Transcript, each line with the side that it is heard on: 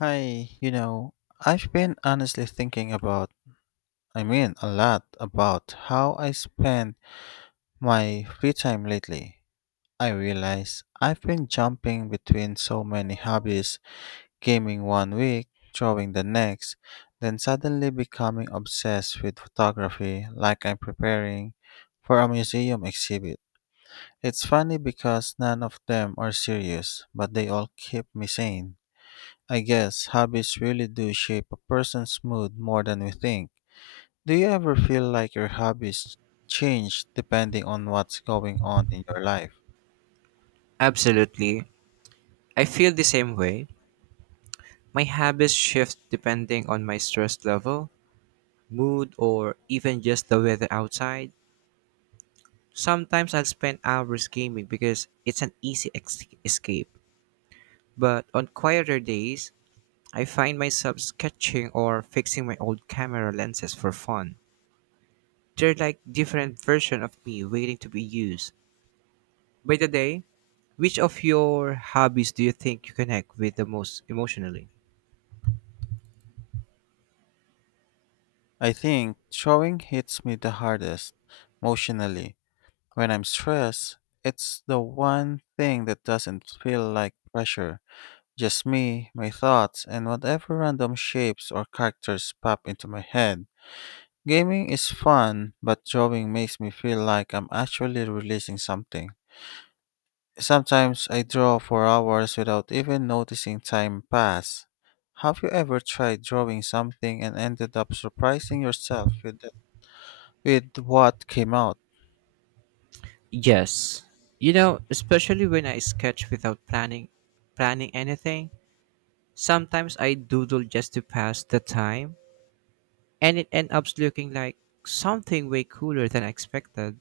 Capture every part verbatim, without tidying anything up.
left: Hi, you know, I've been honestly thinking about, I mean, a lot about how I spend my free time lately. I realize I've been jumping between so many hobbies, gaming one week, drawing the next, then suddenly becoming obsessed with photography like I'm preparing for a museum exhibit. It's funny because none of them are serious, but they all keep me sane. I guess hobbies really do shape a person's mood more than we think. Do you ever feel like your hobbies change depending on what's going on in your life?
right: Absolutely. I feel the same way. My habits shift depending on my stress level, mood, or even just the weather outside. Sometimes I'll spend hours gaming because it's an easy ex- escape. But on quieter days, I find myself sketching or fixing my old camera lenses for fun. They're like different version of me waiting to be used. By the day, which of your hobbies do you think you connect with the most emotionally?
left: I think drawing hits me the hardest emotionally. When I'm stressed, it's the one thing that doesn't feel like pressure. Just me, my thoughts, and whatever random shapes or characters pop into my head. Gaming is fun, but drawing makes me feel like I'm actually releasing something. Sometimes I draw for hours without even noticing time pass. Have you ever tried drawing something and ended up surprising yourself with, the- with what came out?
right: Yes. You know, especially when I sketch without planning planning anything, sometimes I doodle just to pass the time and it ends up looking like something way cooler than I expected.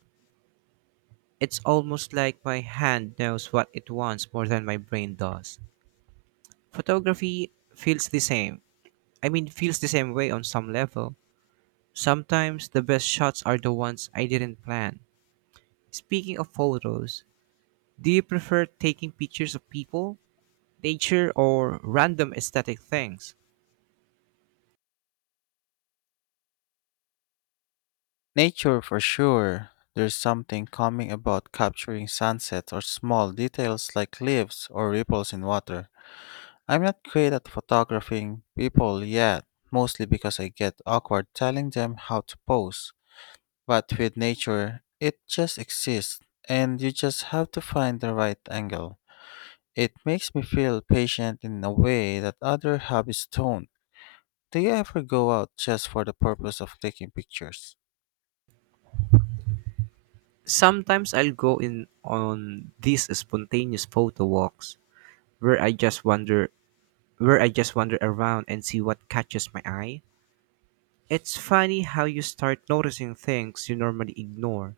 right: It's almost like my hand knows what it wants more than my brain does. Photography feels the same. I mean, feels the same way on some level. Sometimes the best shots are the ones I didn't plan. Speaking of photos, do you prefer taking pictures of people, nature, or random aesthetic things?
left: Nature for sure. There's something calming about capturing sunsets or small details like leaves or ripples in water. I'm not great at photographing people yet, mostly because I get awkward telling them how to pose. But with nature, it just exists, and you just have to find the right angle. It makes me feel patient in a way that other hobbies don't. Do you ever go out just for the purpose of taking pictures?
right: Sometimes I'll go in on these spontaneous photo walks where I just wander where I just wander around and see what catches my eye. It's funny how you start noticing things you normally ignore,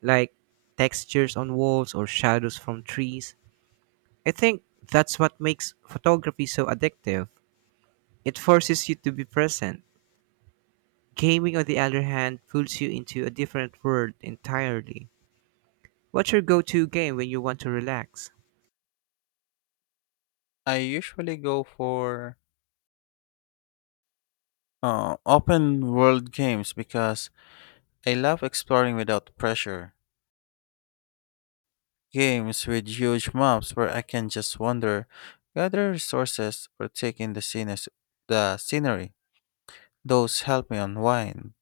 right: like textures on walls or shadows from trees. I think that's what makes photography so addictive. It forces you to be present. Gaming, on the other hand, pulls you into a different world entirely. What's your go to game when you want to relax?
left: I usually go for uh, open world games because I love exploring without pressure. Games with huge maps where I can just wander, gather resources, or take in the, scenes, the scenery. Those help me unwind.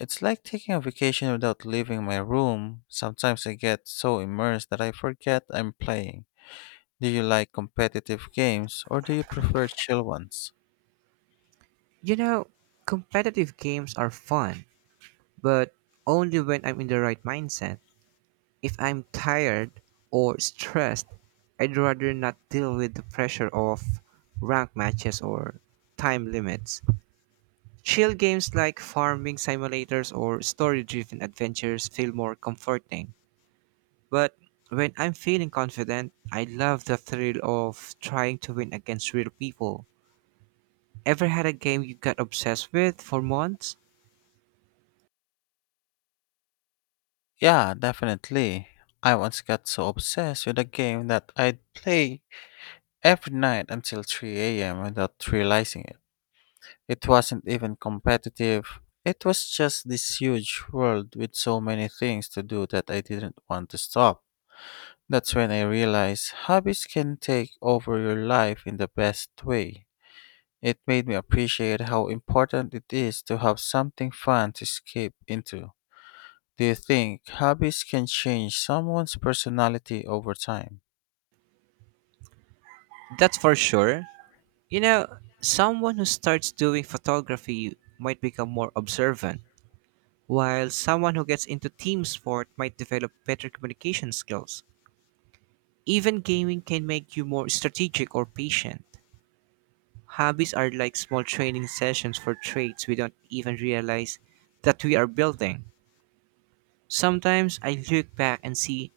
left: It's like taking a vacation without leaving my room. Sometimes I get so immersed that I forget I'm playing. Do you like competitive games or do you prefer chill ones?
right: You know, competitive games are fun, but only when I'm in the right mindset. If I'm tired or stressed, I'd rather not deal with the pressure of rank matches or time limits. Chill games like farming simulators or story driven adventures feel more comforting. But when I'm feeling confident, I love the thrill of trying to win against real people. Ever had a game you got obsessed with for months?
left: Yeah, definitely. I once got so obsessed with a game that I'd play every night until three a m without realizing it. It wasn't even competitive. It was just this huge world with so many things to do that I didn't want to stop. That's when I realized hobbies can take over your life in the best way. It made me appreciate how important it is to have something fun to escape into. Do you think hobbies can change someone's personality over time?
right: That's for sure. You know, someone who starts doing photography might become more observant, while someone who gets into team sport might develop better communication skills. Even gaming can make you more strategic or patient. Hobbies are like small training sessions for traits we don't even realize that we are building. Sometimes I look back and see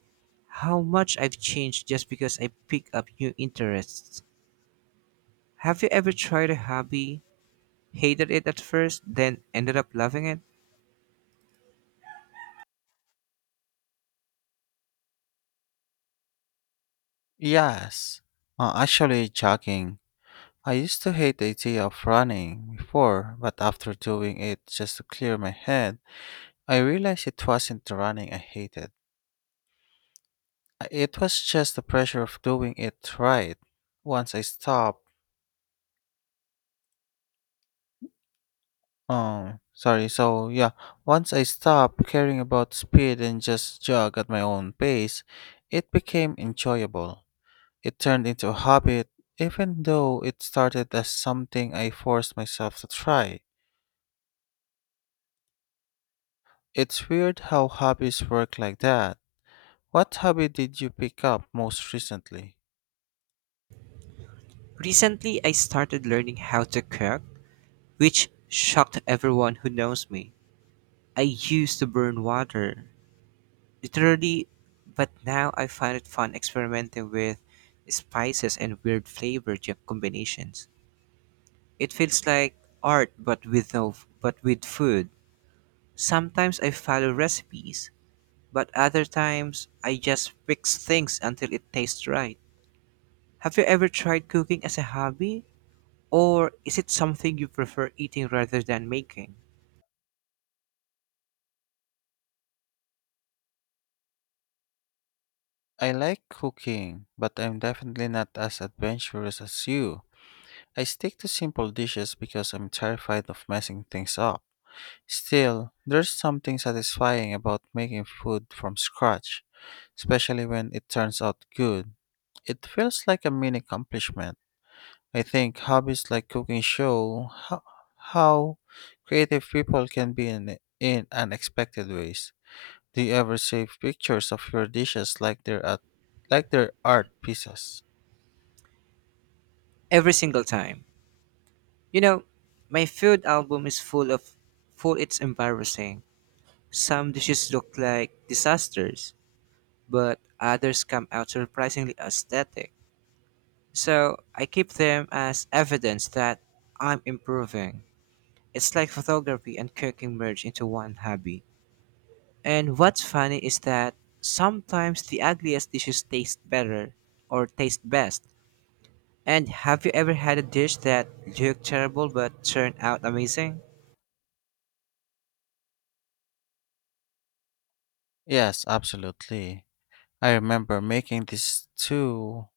right: how much I've changed just because I pick up new interests. Have you ever tried a hobby, hated it at first, then ended up loving it?
left: Yes. Uh, actually, jogging. I used to hate the idea of running before, but after doing it just to clear my head, I realized it wasn't the running I hated. I- It was just the pressure of doing it right. Once I stopped, um, sorry, so yeah, once I stopped caring about speed and just jog at my own pace, it became enjoyable. It turned into a habit, even though it started as something I forced myself to try. It's weird how hobbies work like that. What hobby did you pick up most recently?
right: Recently, I started learning how to cook, which shocked everyone who knows me. I used to burn water, literally, but now I find it fun experimenting with spices and weird flavor ju- combinations. It feels like art but with no but with food. Sometimes I follow recipes, but other times I just fix things until it tastes right. Have you ever tried cooking as a hobby? Or is it something you prefer eating rather than making?
left: I like cooking, but I'm definitely not as adventurous as you. I stick to simple dishes because I'm terrified of messing things up. Still, there's something satisfying about making food from scratch, especially when it turns out good. It feels like a mini accomplishment. I think hobbies like cooking show how, how creative people can be in, in unexpected ways. Do you ever save pictures of your dishes like they're at, like they're art pieces?
right: Every single time. You know, my food album is full of full It's embarrassing. Some dishes look like disasters, but others come out surprisingly aesthetic. So I keep them as evidence that I'm improving. It's like photography and cooking merge into one hobby. And what's funny is that sometimes the ugliest dishes taste better or taste best. And have you ever had a dish that looked terrible but turned out amazing?
left: Yes, absolutely. I remember making this too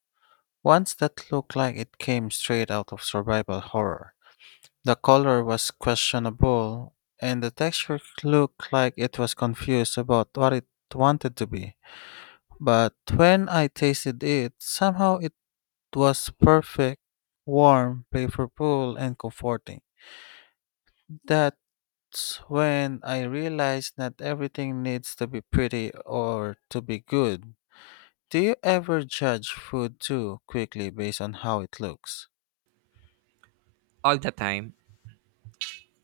left: once that looked like it came straight out of survival horror. The color was questionable, and the texture looked like it was confused about what it wanted to be. But when I tasted it, somehow it was perfect, warm, flavorful, and comforting. That's when I realized not everything needs to be pretty or to be good. Do you ever judge food too quickly based on how it looks?
right: All the time.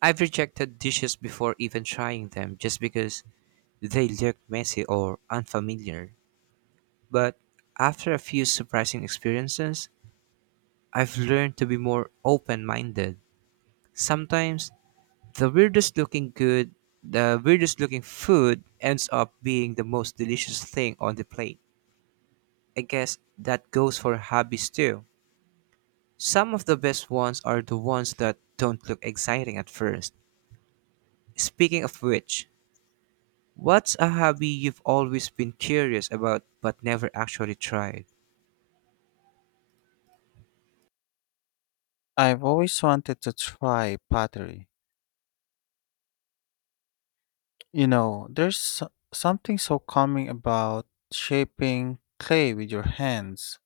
right: I've rejected dishes before even trying them just because they looked messy or unfamiliar. But after a few surprising experiences, I've learned to be more open minded. Sometimes The weirdest looking good, the weirdest looking food ends up being the most delicious thing on the plate. I guess that goes for hobbies too. Some of the best ones are the ones that don't look exciting at first. Speaking of which, what's a hobby you've always been curious about but never actually tried?
left: I've always wanted to try pottery. You know, there's so- something so calming about shaping clay with your hands.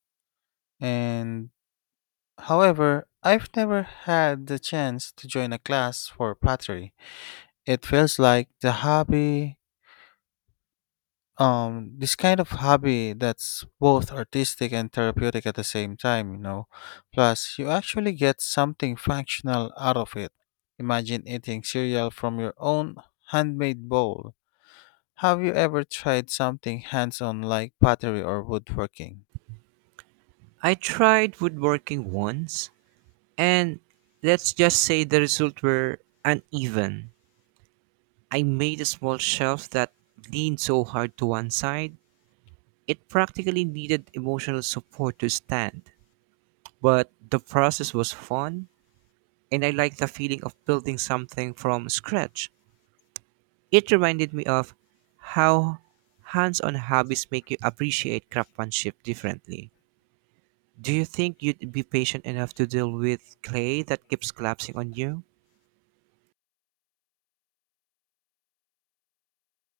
left: And however, I've never had the chance to join a class for pottery. It feels like the hobby um this kind of hobby that's both artistic and therapeutic at the same time you know Plus, you actually get something functional out of it. Imagine eating cereal from your own handmade bowl. Have you ever tried something hands-on like pottery or woodworking?
right: I tried woodworking once, and let's just say the results were uneven. I made a small shelf that leaned so hard to one side, it practically needed emotional support to stand. But the process was fun, and I liked the feeling of building something from scratch. It reminded me of how hands on hobbies make you appreciate craftsmanship differently. Do you think you'd be patient enough to deal with clay that keeps collapsing on you?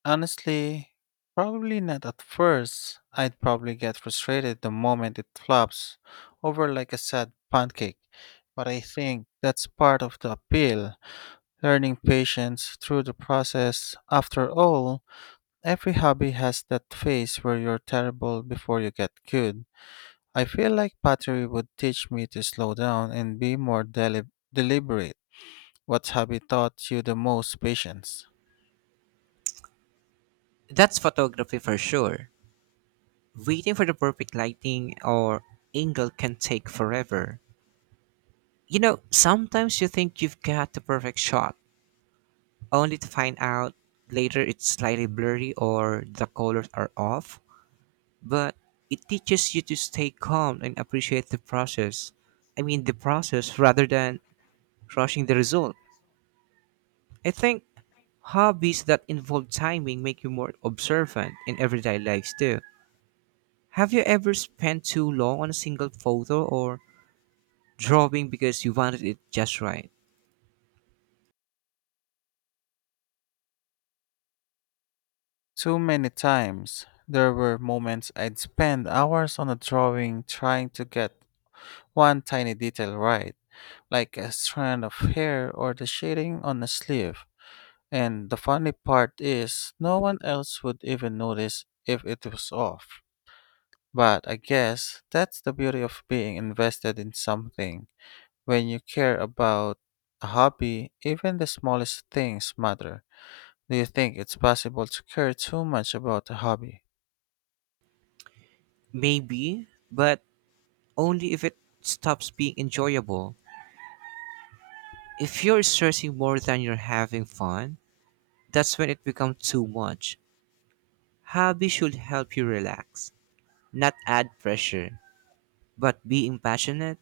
left: Honestly, probably not at first. I'd probably get frustrated the moment it flops over like a sad pancake, but I think that's part of the appeal, learning patience through the process. After all, every hobby has that phase where you're terrible before you get good. I feel like pottery would teach me to slow down and be more deli- deliberate. What hobby taught you the most patience?
right: That's photography for sure. Waiting for the perfect lighting or angle can take forever. You know, sometimes you think you've got the perfect shot, only to find out later it's slightly blurry or the colors are off. But it teaches you to stay calm and appreciate the process. I mean, the process rather than rushing the result. I think hobbies that involve timing make you more observant in everyday lives too. Have you ever spent too long on a single photo or drawing because you wanted it just right?
left: Too many times, there were moments I'd spend hours on a drawing trying to get one tiny detail right, like a strand of hair or the shading on a sleeve. And the funny part is, no one else would even notice if it was off. But I guess that's the beauty of being invested in something. When you care about a hobby, even the smallest things matter. Do you think it's possible to care too much about a hobby?
right: Maybe, but only if it stops being enjoyable. If you're stressing more than you're having fun, that's when it becomes too much. Hobby should help you relax, not add pressure. But being passionate,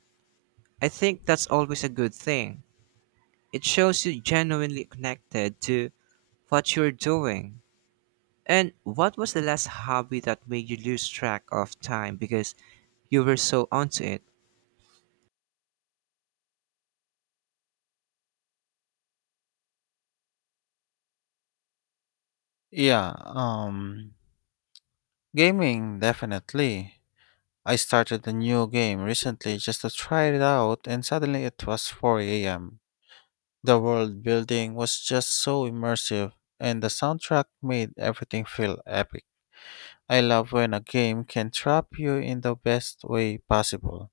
right: I think that's always a good thing. It shows you genuinely connected to what you're doing. And what was the last hobby that made you lose track of time because you were so onto it?
left: Yeah, um, Gaming definitely. I started a new game recently just to try it out, and suddenly it was four a m. The world building was just so immersive, and the soundtrack made everything feel epic. I love when a game can trap you in the best way possible.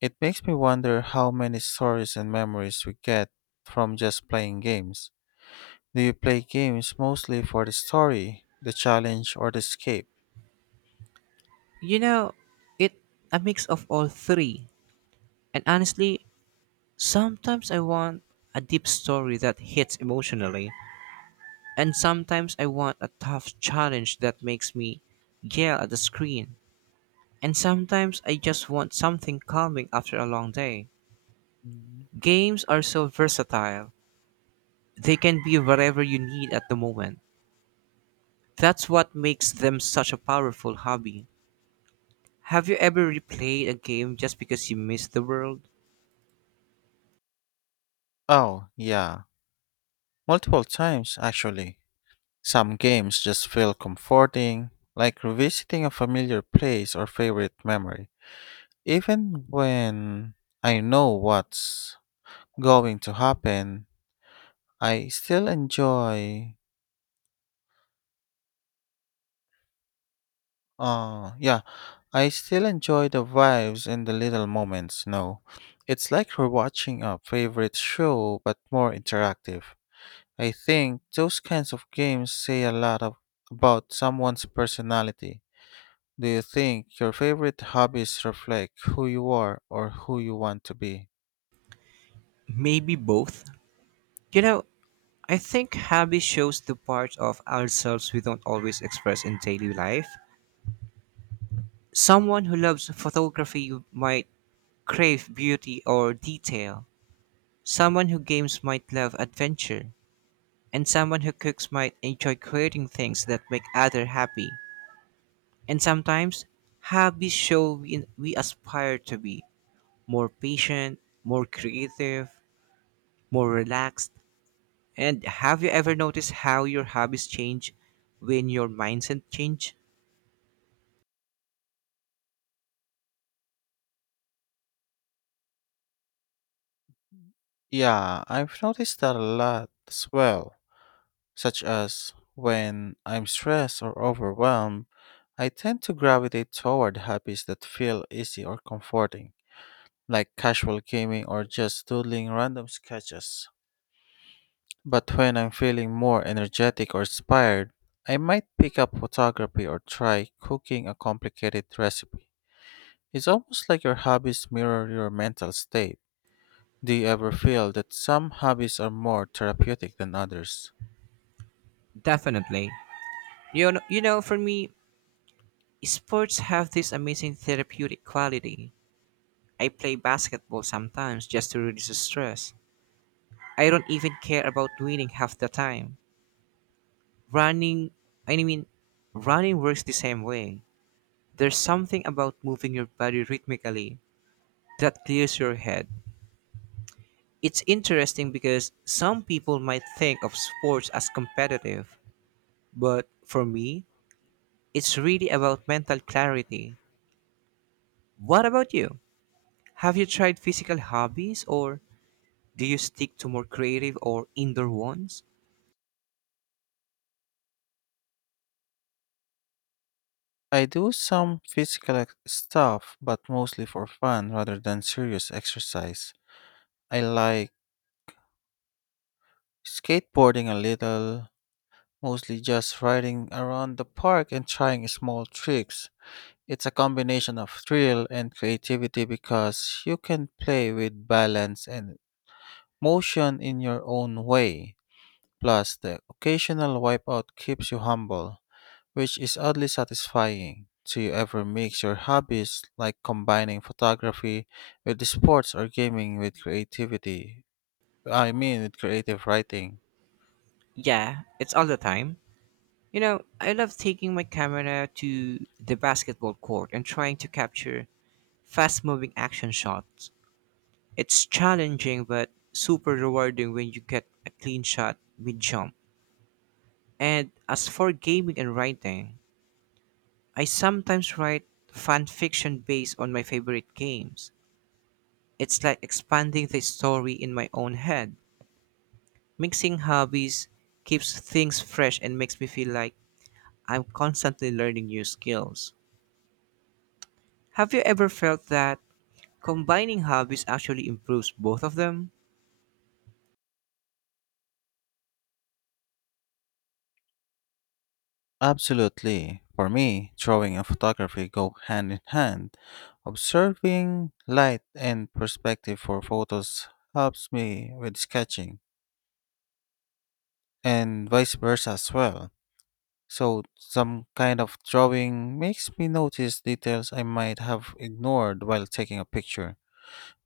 left: It makes me wonder how many stories and memories we get from just playing games. Do you play games mostly for the story, the challenge, or the escape?
right: You know, it a mix of all three. And honestly, sometimes I want a deep story that hits emotionally, and sometimes I want a tough challenge that makes me yell at the screen, and sometimes I just want something calming after a long day.
left: Mm.
right: Games are so versatile, they can be whatever you need at the moment. That's what makes them such a powerful hobby. Have you ever replayed a game just because you missed the world?
left: Oh, yeah. Multiple times, actually. Some games just feel comforting, like revisiting a familiar place or favorite memory. Even when I know what's going to happen, I still enjoy uh yeah, I still enjoy the vibes and the little moments, no. It's like we're watching a favorite show but more interactive. I think those kinds of games say a lot of about someone's personality. Do you think your favorite hobbies reflect who you are or who you want to be?
right: Maybe both. You know, I think hobby shows the parts of ourselves we don't always express in daily life. Someone who loves photography might crave beauty or detail. Someone who games might love adventure. And someone who cooks might enjoy creating things that make others happy. And sometimes, hobbies show we, we aspire to be more patient, more creative, more relaxed. And have you ever noticed how your hobbies change when your mindset change?
left: Yeah, I've noticed that a lot as well. Such as when I'm stressed or overwhelmed, I tend to gravitate toward hobbies that feel easy or comforting, like casual gaming or just doodling random sketches. But when I'm feeling more energetic or inspired, I might pick up photography or try cooking a complicated recipe. It's almost like your hobbies mirror your mental state. Do you ever feel that some hobbies are more therapeutic than others?
right: Definitely. You know, you know, for me, sports have this amazing therapeutic quality. I play basketball sometimes just to reduce the stress. I don't even care about winning half the time. Running, I mean, running works the same way. There's something about moving your body rhythmically that clears your head. It's interesting because some people might think of sports as competitive, but for me, it's really about mental clarity. What about you? Have you tried physical hobbies or do you stick to more creative or indoor ones?
left: I do some physical ex- stuff, but mostly for fun rather than serious exercise. I like skateboarding a little, mostly just riding around the park and trying small tricks. It's a combination of thrill and creativity because you can play with balance and motion in your own way. Plus, the occasional wipeout keeps you humble, which is oddly satisfying. Do you ever mix your hobbies, like combining photography with sports or gaming with creativity? I mean, with creative writing?
right: Yeah, it's all the time. You know, I love taking my camera to the basketball court and trying to capture fast moving action shots. It's challenging but super rewarding when you get a clean shot mid jump. And as for gaming and writing, I sometimes write fan fiction based on my favorite games. It's like expanding the story in my own head. Mixing hobbies keeps things fresh and makes me feel like I'm constantly learning new skills. Have you ever felt that combining hobbies actually improves both of them?
left: Absolutely. For me, drawing and photography go hand in hand. Observing light and perspective for photos helps me with sketching, and vice versa as well. So, some kind of drawing makes me notice details I might have ignored while taking a picture.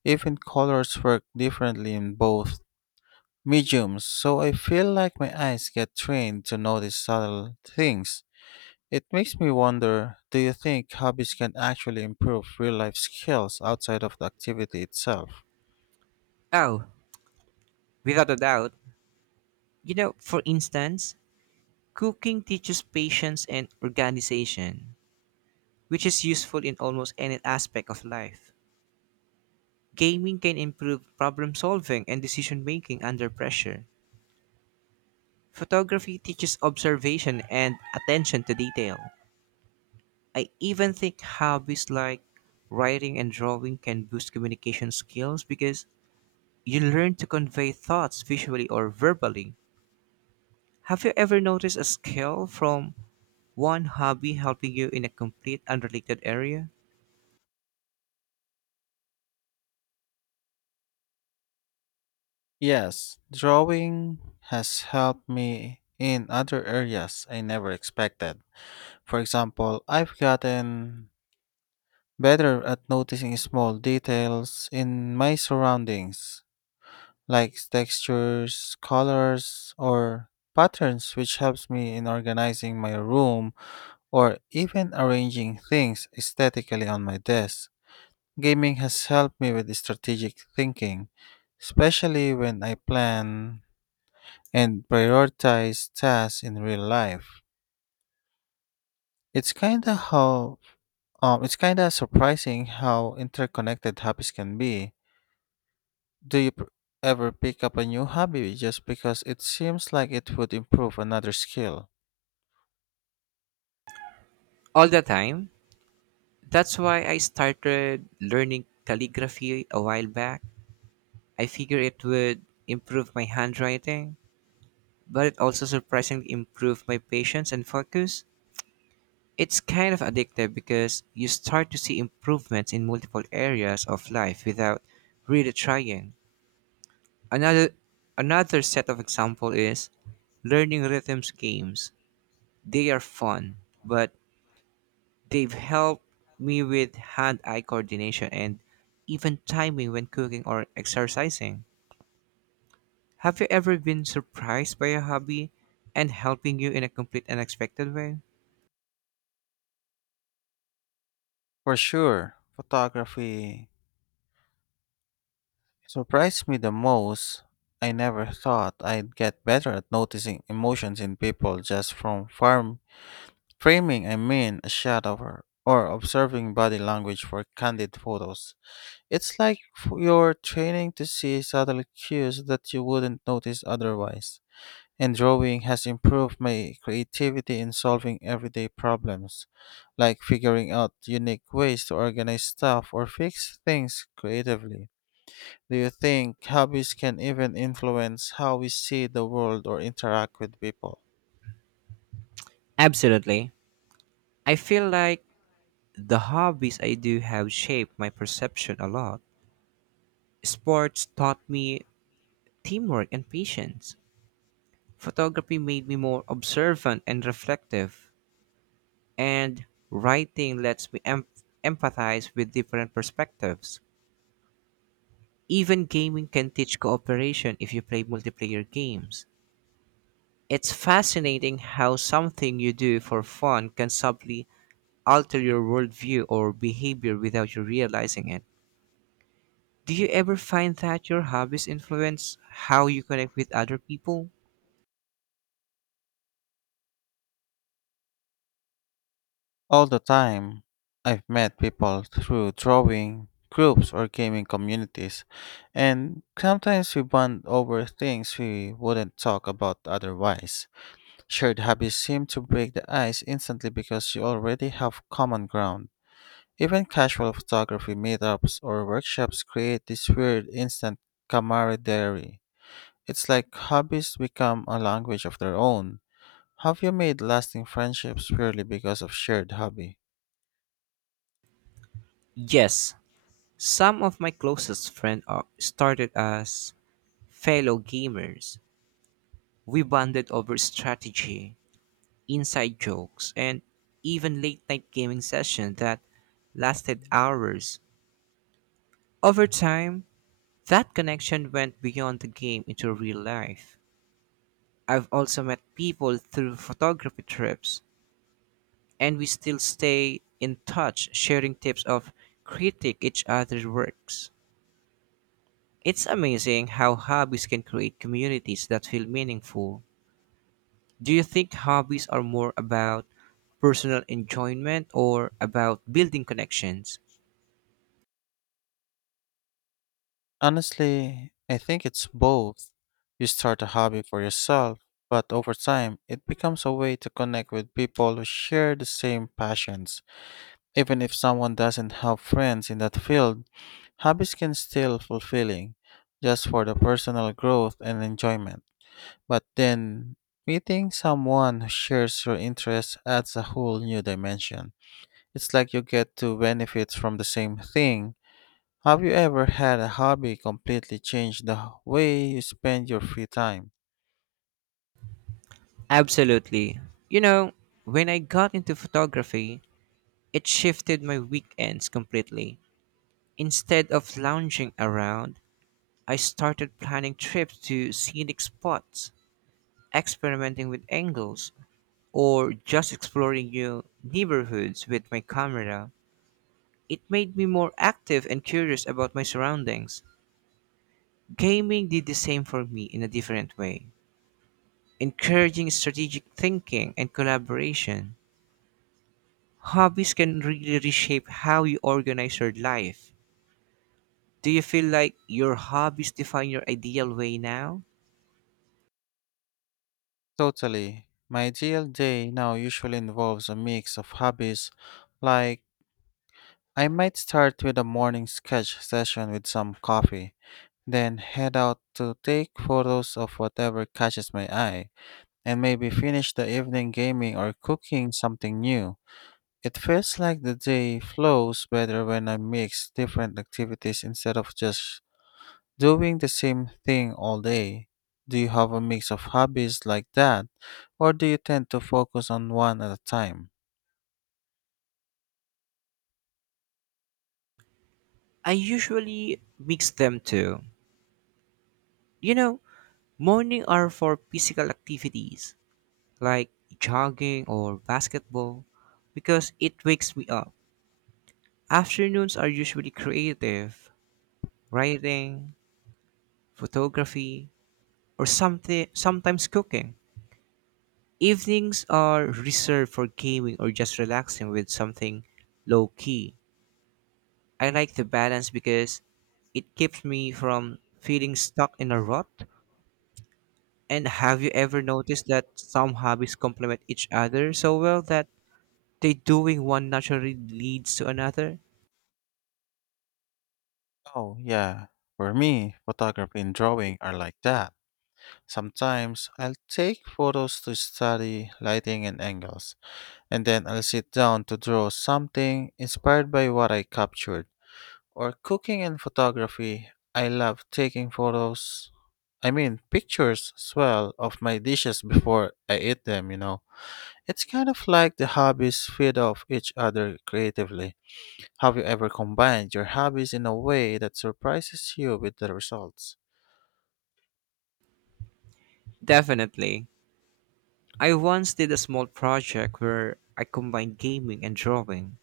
left: Even colors work differently in both mediums, so I feel like my eyes get trained to notice subtle things. It makes me wonder, do you think hobbies can actually improve real life skills outside of the activity itself?
right: Oh, without a doubt. You know, for instance, cooking teaches patience and organization, which is useful in almost any aspect of life. Gaming can improve problem solving and decision making under pressure. Photography teaches observation and attention to detail. I even think hobbies like writing and drawing can boost communication skills because you learn to convey thoughts visually or verbally. Have you ever noticed a skill from one hobby helping you in a complete unrelated area?
left: Yes, drawing has helped me in other areas I never expected. For example, I've gotten better at noticing small details in my surroundings like textures, colors, or patterns, which helps me in organizing my room or even arranging things aesthetically on my desk. Gaming has helped me with strategic thinking, especially when I plan and prioritize tasks in real life. It's kind of how um, it's kind of surprising how interconnected hobbies can be. Do you pr- ever pick up a new hobby just because it seems like it would improve another skill?
right: All the time. That's why I started learning calligraphy a while back. I figured it would improve my handwriting, but it also surprisingly improved my patience and focus. It's kind of addictive because you start to see improvements in multiple areas of life without really trying. Another another set of example is learning rhythms games. They are fun, but they've helped me with hand-eye coordination and even timing when cooking or exercising. Have you ever been surprised by a hobby and helping you in a complete unexpected way?
left: For sure, photography surprised me the most. I never thought I'd get better at noticing emotions in people just from farm framing, I mean, a shot of her, or observing body language for candid photos. It's like f- you're training to see subtle cues that you wouldn't notice otherwise. And drawing has improved my creativity in solving everyday problems, like figuring out unique ways to organize stuff or fix things creatively. Do you think hobbies can even influence how we see the world or interact with people?
right: Absolutely. I feel like the hobbies I do have shaped my perception a lot. Sports taught me teamwork and patience. Photography made me more observant and reflective. And writing lets me em- empathize with different perspectives. Even gaming can teach cooperation if you play multiplayer games. It's fascinating how something you do for fun can subtly alter your worldview or behavior without you realizing it. Do you ever find that your hobbies influence how you connect with other people?
left: All the time. I've met people through drawing groups or gaming communities, and sometimes we bond over things we wouldn't talk about otherwise. Shared hobbies seem to break the ice instantly because you already have common ground. Even casual photography meetups or workshops create this weird instant camaraderie. It's like hobbies become a language of their own. Have you made lasting friendships purely because of shared hobby?
right: Yes, some of my closest friends are started as fellow gamers. We bonded over strategy, inside jokes, and even late night gaming sessions that lasted hours. Over time, that connection went beyond the game into real life. I've also met people through photography trips and we still stay in touch, sharing tips of critique each other's works. It's amazing how hobbies can create communities that feel meaningful. Do you think hobbies are more about personal enjoyment or about building connections?
left: Honestly, I think it's both. You start a hobby for yourself, but over time, it becomes a way to connect with people who share the same passions. Even if someone doesn't have friends in that field, hobbies can still fulfilling just for the personal growth and enjoyment. But then meeting someone who shares your interests adds a whole new dimension. It's like you get two benefits from the same thing. Have you ever had a hobby completely change the way you spend your free time?
right: Absolutely. You know, when I got into photography, it shifted my weekends completely. Instead of lounging around, I started planning trips to scenic spots, experimenting with angles, or just exploring new neighborhoods with my camera. It made me more active and curious about my surroundings. Gaming did the same for me in a different way, encouraging strategic thinking and collaboration. Hobbies can really reshape how you organize your life. Do you feel like your hobbies define your ideal way now?
left: Totally. My ideal day now usually involves a mix of hobbies like I might start with a morning sketch session with some coffee, then head out to take photos of whatever catches my eye, and maybe finish the evening gaming or cooking something new. It feels like the day flows better when I mix different activities instead of just doing the same thing all day. Do you have a mix of hobbies like that, or do you tend to focus on one at a time?
right: I usually mix them too. You know, morning are for physical activities like jogging or basketball, because it wakes me up. Afternoons are usually creative, writing, photography, or something sometimes cooking. Evenings are reserved for gaming or just relaxing with something low key. I like the balance because it keeps me from feeling stuck in a rut. And have you ever noticed that some hobbies complement each other so well that they doing one naturally leads to another?
left: Oh, yeah. For me, photography and drawing are like that. Sometimes I'll take photos to study lighting and angles, and then I'll sit down to draw something inspired by what I captured. Or cooking and photography, I love taking photos, I mean, pictures as well of my dishes before I eat them, you know. It's kind of like the hobbies feed off each other creatively. Have you ever combined your hobbies in a way that surprises you with the results?
right: Definitely. I once did a small project where I combined gaming and drawing.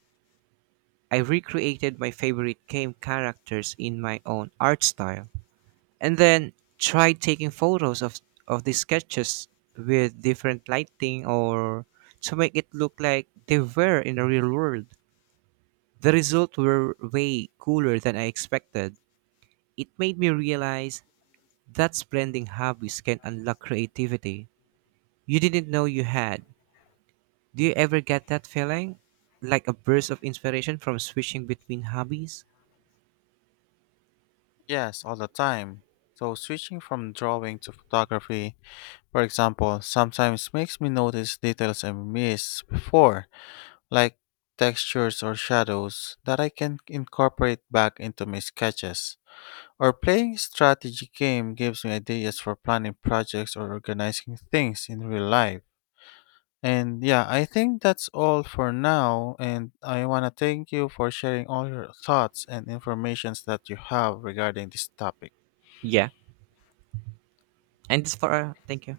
right: I recreated my favorite game characters in my own art style and then tried taking photos of, of the sketches with different lighting or to make it look like they were in the real world. The results were way cooler than I expected. It made me realize that blending hobbies can unlock creativity you didn't know you had. Do you ever get that feeling? Like a burst of inspiration from switching between hobbies?
left: Yes, all the time. So switching from drawing to photography, for example, sometimes makes me notice details I missed before, like textures or shadows that I can incorporate back into my sketches. Or playing a strategy game gives me ideas for planning projects or organizing things in real life. And yeah, I think that's all for now and I want to thank you for sharing all your thoughts and informations that you have regarding this topic.
right: Yeah. And this for, uh, thank you.